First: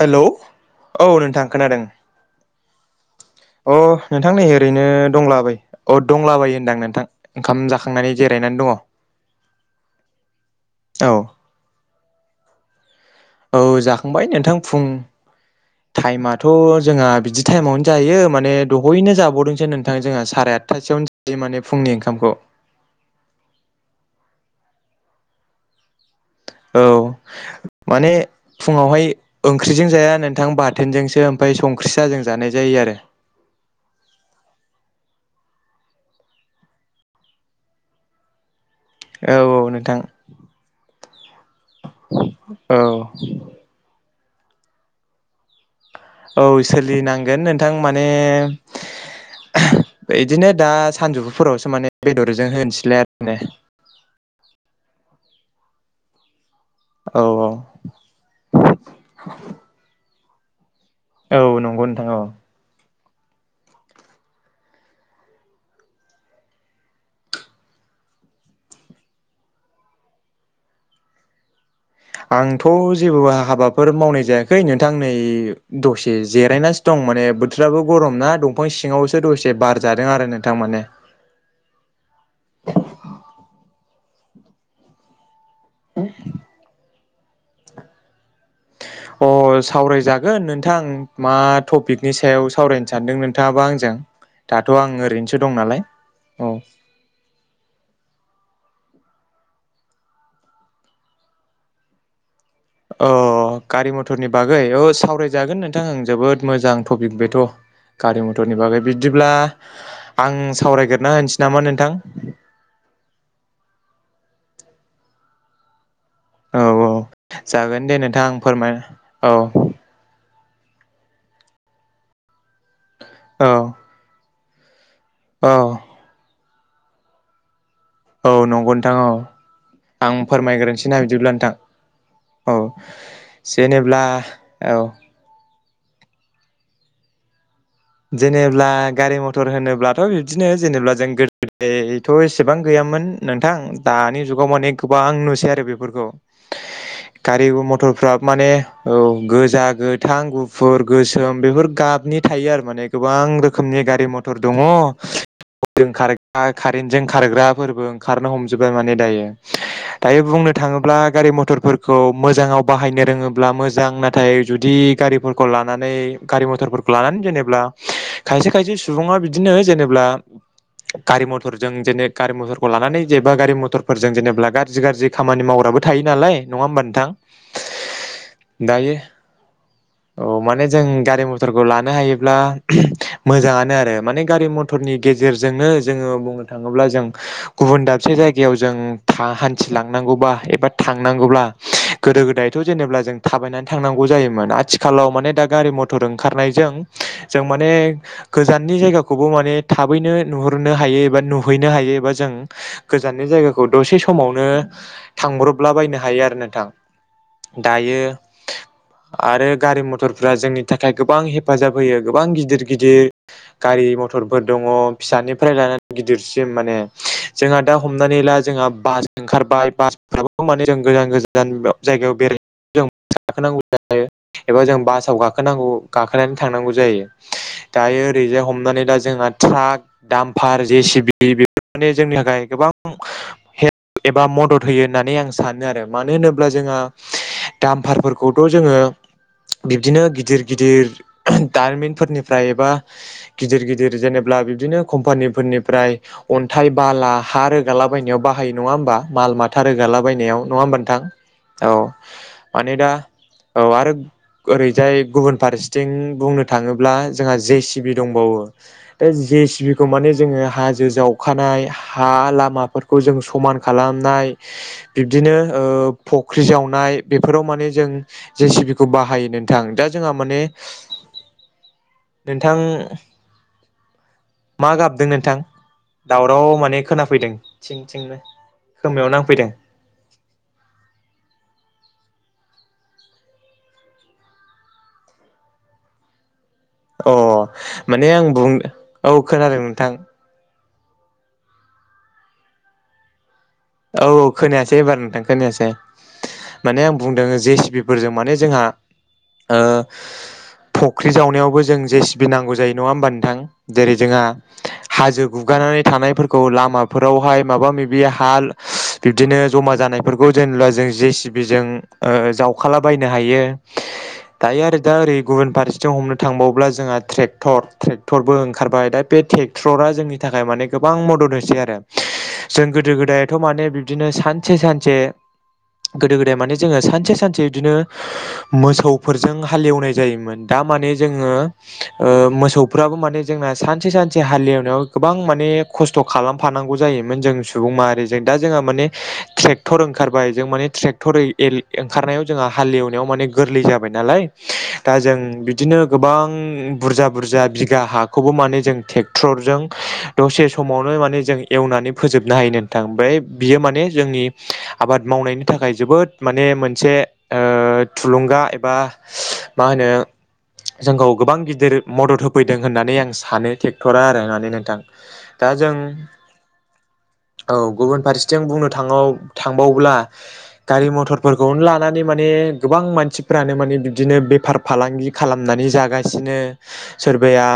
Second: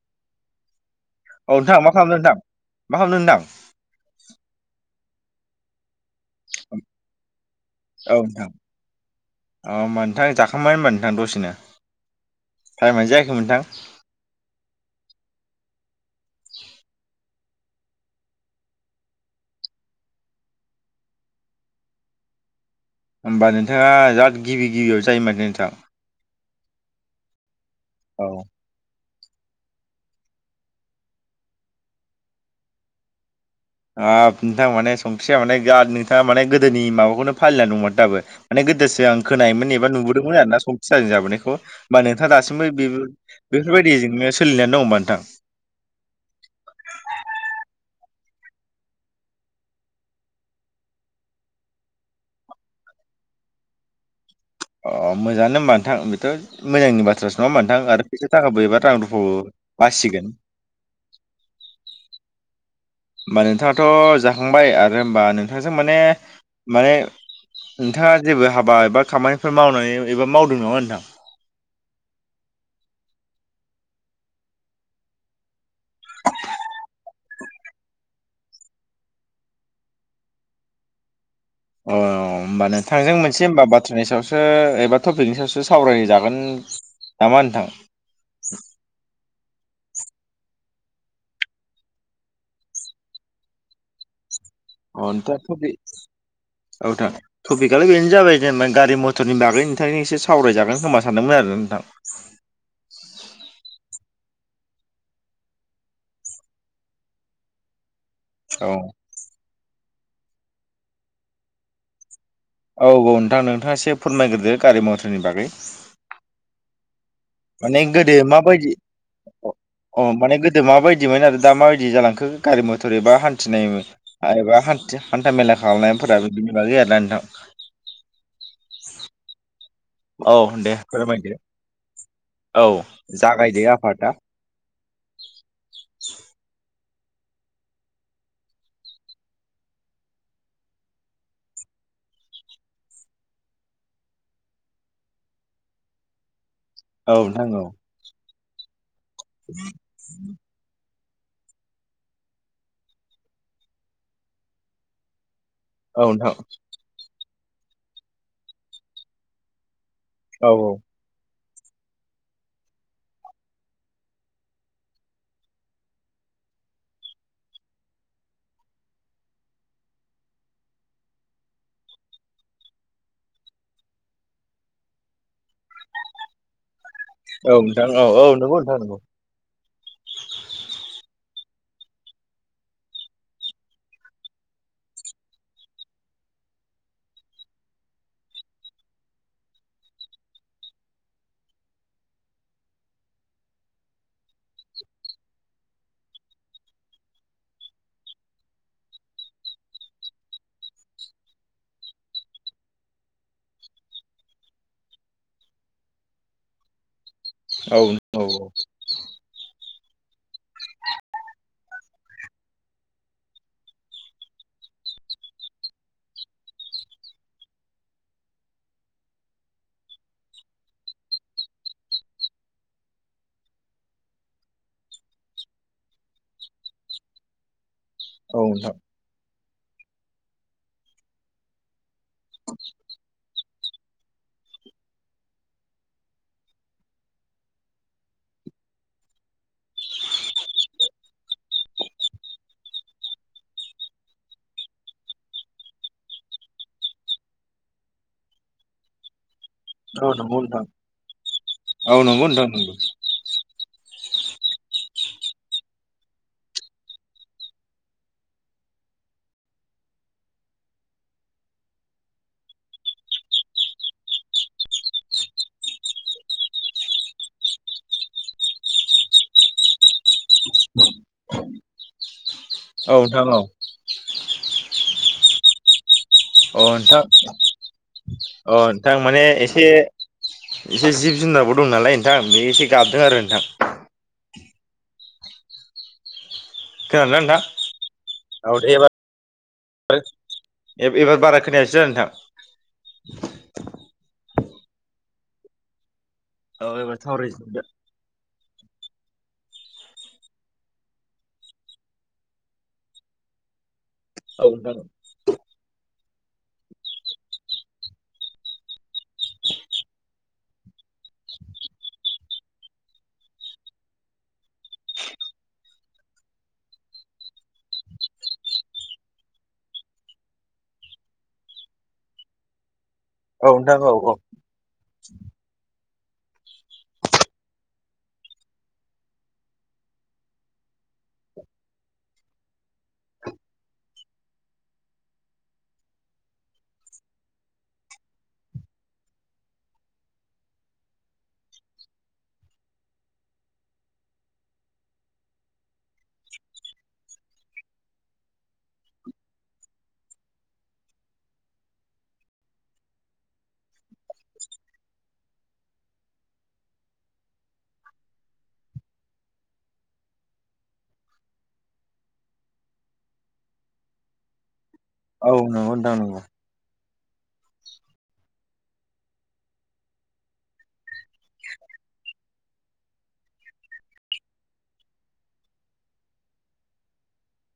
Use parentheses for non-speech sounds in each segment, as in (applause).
Hello औ नोंथां खोनादों। मा खालामदों नोंथां मा खालामदों नोंथां अह नोंथां नै ओरैनो दंला बायो औद। दंलाबायो होनदां नोंथां ओंखाम जाखांनानै औ नोंथां जिरायनानै दङ। अ होमबा नोंथां जाखांबाय होनबा औ नोंथां दसेनो। टाइमानो जायाखैमोनथां। औ जाखांबाय नोंथां फुं (inaudible) टाइमाथ' जोंहा बिदि टाइमावनो जायो माने दहैयनो जाबावदोंसो नोंथां जोंहा सारे आदथा। खासेयावनो जायो माने फुंनि ओंखामखौ। होमबा नोंथाङा जाद गिबि गिबियाव जायो माने नोंथां। औ माने औ फुङावहाय। ओंख्रिजों जाया नोंथां बाथोनजोंसो ओमफ्राय संख्रि साहाजों जानाय जायो आरो। हाब नोंथा माने संख्रिया जाद माने नोंथाङा माने गोदोनि माबाखौनो फालिना दंमोन दाबो। माने गोदोसो आ औ औ खोनायोन एबा नोंथां नुबोदोंमोन आरोना संखिज जाबोनायखौ। ओमबा नोंथाङा दासिमबो औ बेफोर-बेफोरबायदिजोंनो सोलिनो दङो ओमबा नोंथां। औ सोलिनांगोन नोंथां माने। इदिनो दा सानजौफुफोरावसो माने बेदरजों होनोसैलाय आरो ने। अ मोजाङानो होमबा नोंथां बेथ'। मोजांनि औ बाथ्रासो नङा होमबा नोंथां आरो फैसा थाखाबो एबा रां रुफाबो बासिगोन। औ नंगौ नोंथां औ होमबा नोंथाङाथ' जाखांबाय आरो होमबा नोंथांजों माने माने। नोंथाङा जेबो हाबा एबा खामानिफोर मावनानै एबा मावदों नामा नोंथां। आंथ' जेबो हाबाफोर मावनाय जायाखै नोंथां नै दसे जिरायनानैसो दं। दं माने बोथोराबो गरम ना दंफां सिङावसो दसे बार जादों आरो नोंथां माने। अ होमबा नोंथांजों मोनसे हबा बाथ्रानि सायावसो एबा टपिकनि सायावसो। सावरायनो जागोन नामा नोंथां। ओम सावरायजागोन नोंथां मा टपिकनि सायाव सावरायनो सानदों नोंथाङाबा आंजों। दाथ' आं अ नोंथा ओरैनोसो दं थपि नालाय औ औनोंथां थटपिकआनो गैनो जाबाय। जेनेबा गारि मथरनि बागै नोंथांनि एसे सावरायजागोन खोमा सानदोंमोन आरो नोंथां। अ गारि मथरनि बागै औ सावरायजागोन नोंथां आं जोबोद मोजां टपिक बेथ'। गारि मथरनि औ बागै बिदिब्ला आं सावरायगोरना होनोसै नामा नोंथां। औ औ नोंथां नोंथाङा एसे फोरमायग्रोदो गारि मथरनि बागै। औ औ माने जागोन दे गोदो नोंथां आं माबायदि फोरमाय औ अ माने गोद मााबायदिमोन आरो दा माबायदि जालांखो गारि मथर एबा औ हान्थिनाय आरो। हान्था औ मेला खालामनायफोराबो बिनि बागै आरोना नोंथां। औ नंगौ नोंथां औ आं औ दे फोरमायग्रोनोसै ना बिदिब्ला फोरमायदो नोंथां। औ जागायदो जेनेब्ला आफादा औ। (inaudible) जेनेबब्ला गारि मथर होनोब्लाथ' बिदिनो जेनेबा जों गोदोथ' एसेबां गैयाम। मोन नोंथां दानि जुगाव माने गोबां नुसै आरो बेफोरखौ। औ गारि नोंथां औ मथरफोरा माने औ गोजा, गोथां, गुफुर। गोसोम बेफोर गाबनि थायो आरो माने गोबां रोखोमनि गारि मथर दङ। औ ग नोंथां कारेन्टजों खारग्राफोरबो ओंखारनो हमजोबबाय माने दायो। दायो औ बुंनो थाङोब्ला गारि मथर फोरखौ मोजाङाव बाहायनो रोङोब्ला मोजां नाथाय जुदि गारिफोरखौ लानानै गारि मथर। फोर लानानै जेनेब्ला खायसे खायसे सुबुङा बिदिनो जेनेब्ला गारि मटरजों जेने गारि मथरखौ लानानै जेबा गारि मटरफोरजों जेनेबा गाज्रि गाज्रि खामानि मावो। बो थायो नालाय नङा होमबा नोंथां औ नोंथां औ औ नंगौ नोंथां दायो। नंगौ औ माने जों गारि मथरखौ लानो हायो ब्ला मोजाङानो आरो माने गारि मथरनि गेजेरजोंनो जोङो बुंनो थाङोब्ला जों। गुबुन दाबसे जायगायाव जों हान्थिलांनांगौबा एबा थांनांगौब्ला गोदो। गो गोदायथ' जेनेबा जों थाबायनानै थांनांगौ जायोमोन आथिखालाव माने दा गारि मथर ओंखारनायजों जों माने गोजाननि जायगाखौबो माने थाबैनो नुहरनो हायो एबा नुहैनो हायो। बा जों गोजाननि जायगाखौ दसे समावनो थांब्रबला बायनो हायो आरो नोंथां (inaudible) दायो औ आरो गारि मथरफ्रा जोंनि थाखाय गोबां हे फाजाब होयो गोबां गिदिर गिदिर गारि मथरफोर दङ' फिसानिफ्राय लानानै गिदिरसिम। माने जोंहा दा हमनानै ला जोंहा बास ओंखारबाय बास फोराबो माने जों गोजान गोजान (unintelligible) खोनानै थांनांगौ जायो दायो ओरैजाय औ नोंथां हमनानै दा जोंहा। ट्राक, दामफार जे सिबि बेफोर माने जोंनि थाखाय गोबां हे एबा मदद होयो होननानै आं सानो आरो मानो होनोब्ला जोंहा। दामफारफोरखौथ' जोङो बिब्दिनो गिदिर गिदिर दारिमिनफोरनिफ्राय एबा गिदिर गिदिर जेनेबा बिब्दिनो कम्पानिफोरनिफ्राय अन्थाइ बाला हा रोगाला बायनायाव बाहायो नङा होमबा माल माथ था रोगाला औ नंगौ बायनायाव नङा होमबा नोंथां औ नंगौ नोंथां नंगौ माने दा औ आरो ओरैजाय गुबुन फारस थिं बुंनो थाङोब्ला जोंहा जे सि बि दंबावो दा जे सि बि खौ माने जोङो हा जो जावखानाय हा लामाफोरखौ जों समान खालामनाय बिब्दिनो ओ ओ फुख्रि जावनाय बेफोराव माने जों जे सिबिखौ बाहायो नोंथां। दा जोंहा माने नोंथां औ (inaudible) मा गाबदों नोंथां? दावराव अ माने नोंथां खोनाफैदों थिं थिंनो अ नोंथां खोमायाव माने नांफैदों। एसे एसे जिब-जुनारबो दं नालाय नोंथां बे एसे गाबदों आरो नोंथां। अ खोनादोंना नोंथां माने आं बुं औ दे औ खोनादों नोंथां। एबार बारा खोनायासै दा नोंथां। औ औ खोनायासै एबार नोंथां खोनायासै औ माने आं एबार बुंदों सावरायफिनदो जे जि बिफोरजों माने जोंहा ओ फख्रि जावनायावबो जों जे सिबि नांगौ जायो नङा होमबा नोंथां? जेरै जोंहा औ नोंथां हाजो गुगानानै थानायफोरखौ लामाफोरावहाय माबा माबि हाल बिब्दिनो जमा जानायफोरखौ जेनेब्ला जों जे सि बिजों ओ जावखालाबायनो हायो। दायो आरो दा ओरै गुबुन फारसेथिं हमनो थांबावब्ला जोंहा ट्रेक्टर ट्रेक्टरबो ओंखारबाय दा ट्रेक्टरा जोंनि थाखाय माने गोबां मदद होसै आरो। जों गोदो-गोदाय थ' औ माने नोंथां बिबदिनो औ सानसे सानसे गोदो गोदाय माने जोङो सानसे सानसे बिदिनो मोसौफोरजों हालेवनाय जायोमोन। दा माने जोङो ओ मोसौफ्राबो माने जोंना सानसे सानसे हालेवनायाव गोबां माने खस्थ' खालामफानांगौ जायोमोन जों सुबुं माहारि दा जोंहा माने ट्रेकटर ओंखारबाय जों माने ट्रेकटरै ए ओंखारनायाव जोंहा हालेएवनायाव माने गोरलै जाबाय नालाय दा जों बिदिनो गोबां बुरजा बुरजा बिघा हा खौबो माने जों ट्रेक्टरजों दसे समावनो माने जों एवनानै फोजोबनो हायो। ओमफ्राय बियो माने जोंनि आबाद मावनायनि थाखाय जोबोद माने मोनसे ओ थुलुंगा एबा मा होनो जोंखौ गोबां गिदिर मदद होफैदों होननानै आं सानो ट्रेक्टरा आरो होननानै नोंथां। औ दा नंङौ जों नोंथां नंगौ औ गुबुन फारसेथिं बुंनो थाङो थांबावब्ला गारि मथरफोरखौनो लानानै माने गोबां मानसिफ्रानो माने बिदिनो बेफार फालांगि खालामनानै जागासिनो सोरबाया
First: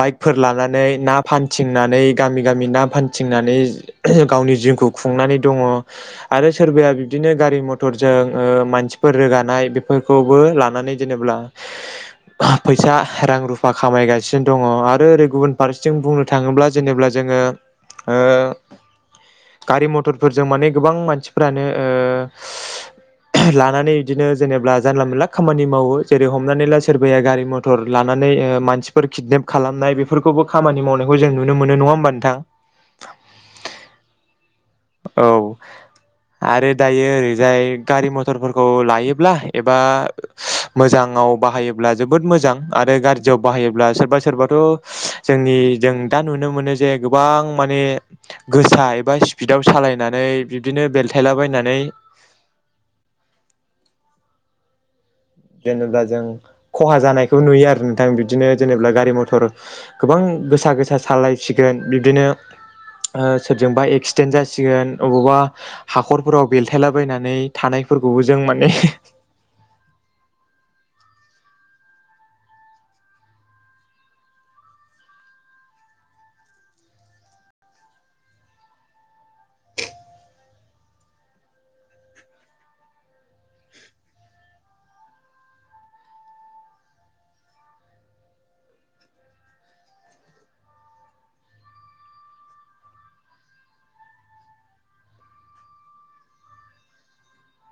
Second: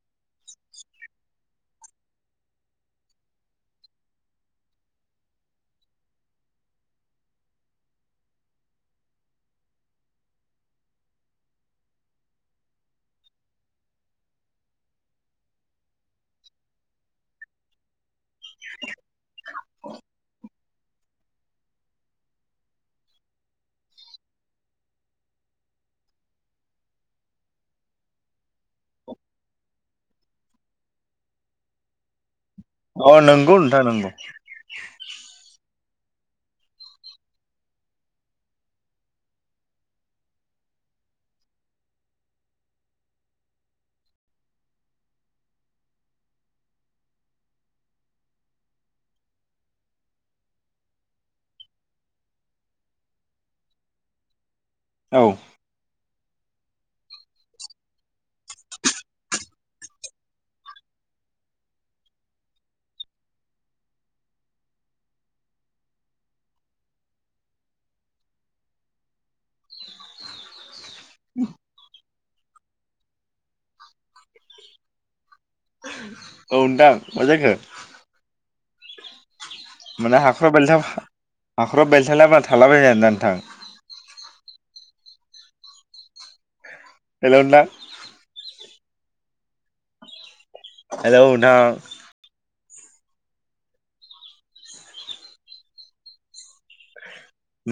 बाइकफोर लानानै ना फानथिंनानै गामि गामि ना फानथिंनानै गावनि जिउखौ खुंनानै दङ आरो सोरबाया बिबदिनो गारि मथरजों मानसि फोर रोगानाय बेफोरखौबो लानानै जेनेब्ला फैसा रां रुफा खामायगासिनो दङ आरो ओरै गुबुन फारसेथिं बुंनो थाङोब्ला जेनेब्ला जों जोङो ओ (inaudible) गारि मथरफोरजों माने गोबां मानसिफोरानो (inaudible) लानानै बिदिनो जेनेबा जानला मोनला खामानि मावो। जेरै हमनानै ला सोरबाया गारि मथर लानानै मानसिफोर किदनेप खालामनाय बेफोरखौबो खामानि मावनायखौ जों नुनो मोनो नङा होमबा नोंथां? अ नंगौ नोंथां नंगौ औ आरो दायो। ओरै जाय गारि मथरफोरखौ लायोब्ला एबा मोजां बाहायोब्ला जोबोद मोजां आरो गाज्रि आव बाहायोब्ला सोरबा सोरबाथ जों दा नुनो मोनो जे गोबां माने गोसा एबा बिदाव सालायनानै बिब्दिनो बेलथायला बायनानै औ जेनेबा जों खहा जानायखौ नुयो आरो नोंथां। बिदिनो जेनेबा गारि मथर गोबां गोसा गोसा सालायसिगोन। बिबदिनो सोरजोंबा एक्सिडेन्ट जासिगोन अबावबा हाखरफोराव बेलथायलाबायनानै थानाय। फोरखौबो जों माने (inaudible) औ नोंथां मा जाखौ माने हाख्राव बेलथाव हाखराव बेलथायलाब्रा थालाबाय आरोना नोंथां। हेलौ नोंथां। हेलौ नोंथां।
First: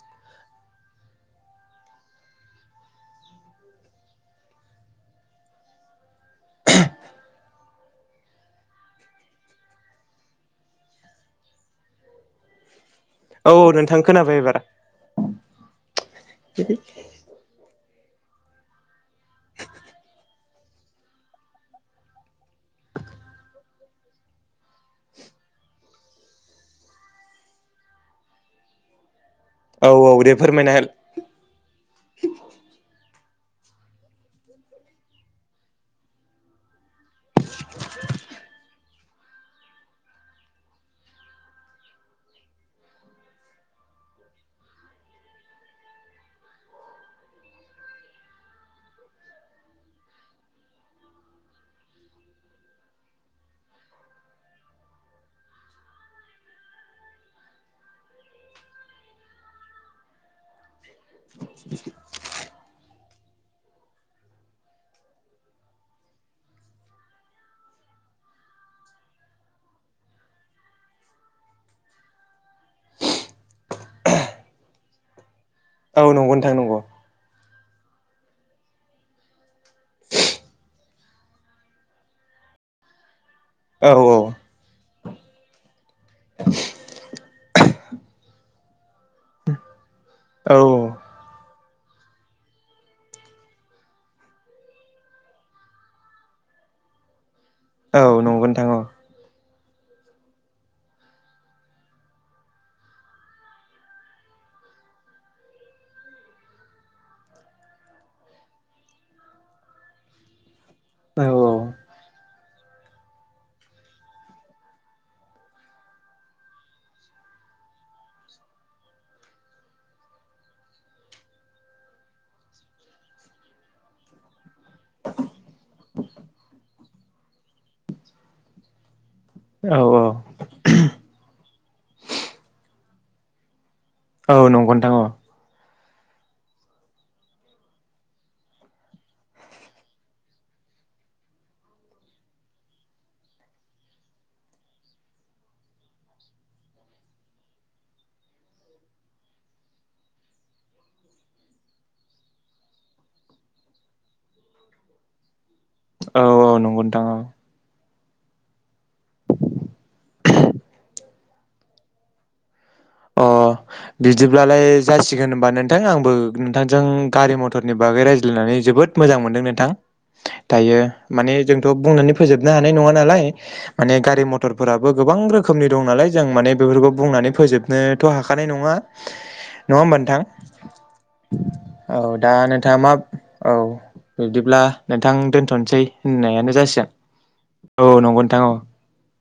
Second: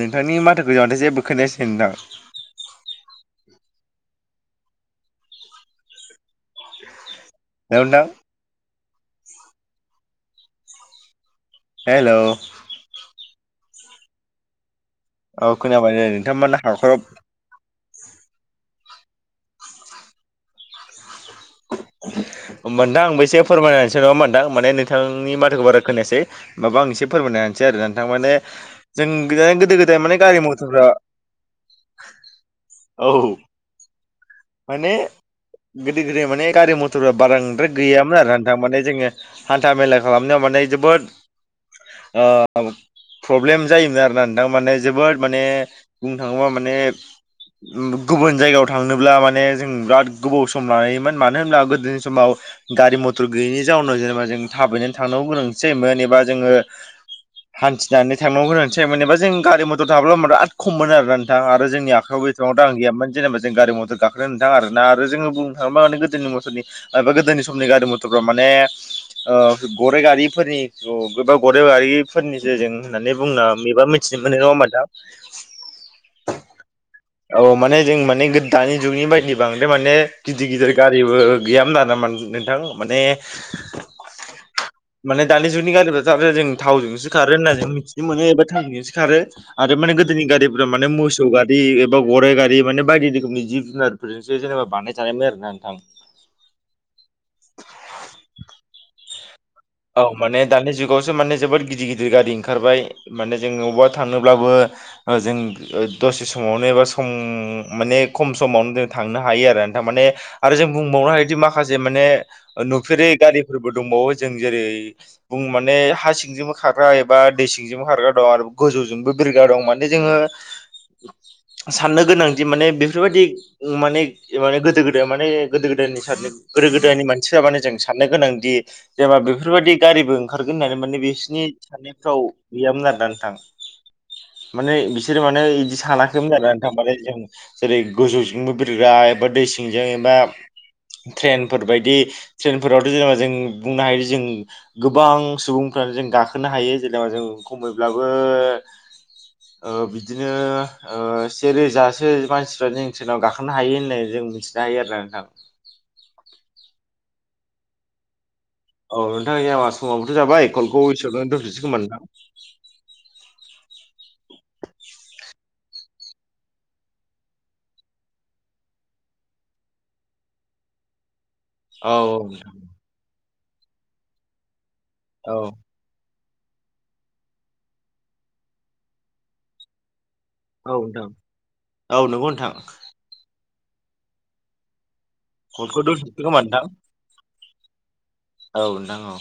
नोंथांनि माथोखौ जाबथाय जेबो खोनायासै नोंथां औ नोंथां हेलौ औ नोंथां खोनाबाय एबार औ खोनाबाय नोंथांमोना हाखर नोंथां आंबो एसे फोरमायनानै होनोसै नङा होनबा माने नोंथांनि बाथ्राखौ बारा खोनायासै माबा आं एसे फोरमायनाय। नोंथां माने जों गोदो औ गोदाय औ माने दे गारि फोरमायना हो मथरफ्रा औ माने गोदो गोदाय माने गारि मथरफ बारांद्राय गैयामोन आरो नोंथां माने जोङो हान्था मेला खालामनायाव माने जोबोद प्रब्लेम जायोमोन आरोना नोंथां माने जोबोद माने बुंनो थाङोबा माने गुबुन जायगायाव थांनोब्ला माने जों बिर गोबाव सम लानायोमोन मानो होना गोदोनि समाव गारि मथर गैयैनि जाउनाव जेनेबा जों थाबैनानै थांनांग गोनां जायोन एबा जोङो हान्थिनानै थांनांगौ गोनांसै जेनेबा जों गारि मथर थाब्लाब बिराद खम मोन आरो नोंथां आरो जोंनि आखायाव याव एसेबां गारि मथर गाखोनो नोंथां आरोना आरो जोङो बुंनो थाङोब्ला माने गोदोनि मसरनिा गोदोनि समनि गारि मथरफ्राव माने गरे गारिफोरनि गोबा गरे गारिफोरनिस जों होननानै बुंना मबा मोनथि मिथि मोनो नङा होनबा नोंथां। औ नंगौ नोथां नंगौ। औ माने जों माने गो दानि जुगनि बायदि बांद्राय माने गिदिर गिदिर गारिबो गैयामोन आरो नोंथां माने नोंथां माने औ औ माने दानि जुगनि गारिफ्रा थारो जों थावजोंसो खारो होनना जों मिथि बि मोनो एबा थांनिजोंसो खारो आरो माने गोदोनि गारिफोरा माने मोसौ गारि गराय गारि गारि माने बायदि रोखोमनि जिब जुनारफोरजोंसै जेनेबा बानायनाय थानायमोन आरो ना नोंथां। औ नंगौ नोंथां। औ माने दानि जुगावसो माने जोबोद गिदिर गिदिर गारि ओंखारबाय माने जों अबेबा थांङोब्लाबो जों दसे समावनो एबा सम माने खम समावनो जों थांनो हायो आरो जों बुंबावनो औ हायो माखासे मान नुफेरै गारिफोरबोंबावो जों जेरै बुं माने हा सिंजोंबो खारग्रा एबा दै सिंजोंबो खारग्रा दं आरो गोजौजोंबो बिरग्रा दं माने जोङो साननो गोनांदि माने बेफोरबायाददि माने माने गोदो गोदाय माने गोदो गोदायनि साननो गोदो गोदायनि मानसि जाबानो जों साननो गोनांदि जेबा बेफोरबदि गारिबो ओंखारगोन होननानै माने बिसनि साननायफ्राव गैयामोन आरोना नोंथां। औ नंगौ माने नोंथां औ बिसोर माने बिदि सानाखैमोन आरो नोंथां बालाय जों जेरै गोजौजोंबो बिरग्रा एबा दै सिंजों एबा ट्रेनफोर बायदि ट्रेनफोरावथ' जेनेबा जों बुंनो हायो जों गोबां सुबुंफ्रानो जों गाखोनो हायो जेनेबा जों खमैब्लाबो (inaudible) बिदिनो सेेरोजासो मानसिफ्रा जों ट्रेनाव गाखोनो हायो होननाय जों जों मिथिनो हायो आरोोना नोंथां। औ औ नंगौ नोंथां औ औ नोंथां जोंना समाबोथ' जाबाय कलखौ एसेआवनो दोनथ'नोसै खोमा नोंथां अ बिदिब्लालाय जासिगोन होनबा नोंथां आंबो नोंथांजों गारि मथरनि बागै रायज्लायनानै जोबोद जोबोद मोजां मोनदों नोंथां दायो माने जोंथ' औ बुंनानै फोजोबनो हानाय नङा नालाय माने गारि मथरफोराबो गोबां औ रोखोमनि दं नालाय जों माने बेफोरखौ बुंनानै फोजोबनोथ' हाखानाय नङा नङा होमबा नोंथां नोंथां औ दा नोंथाङा मा औ बिदिब्ला नोंथां कलखौ दोनथ'नोसै दोनथ'सै खोमा होननायानो नोंथां जासिगोन औ नं औ नोंथां औ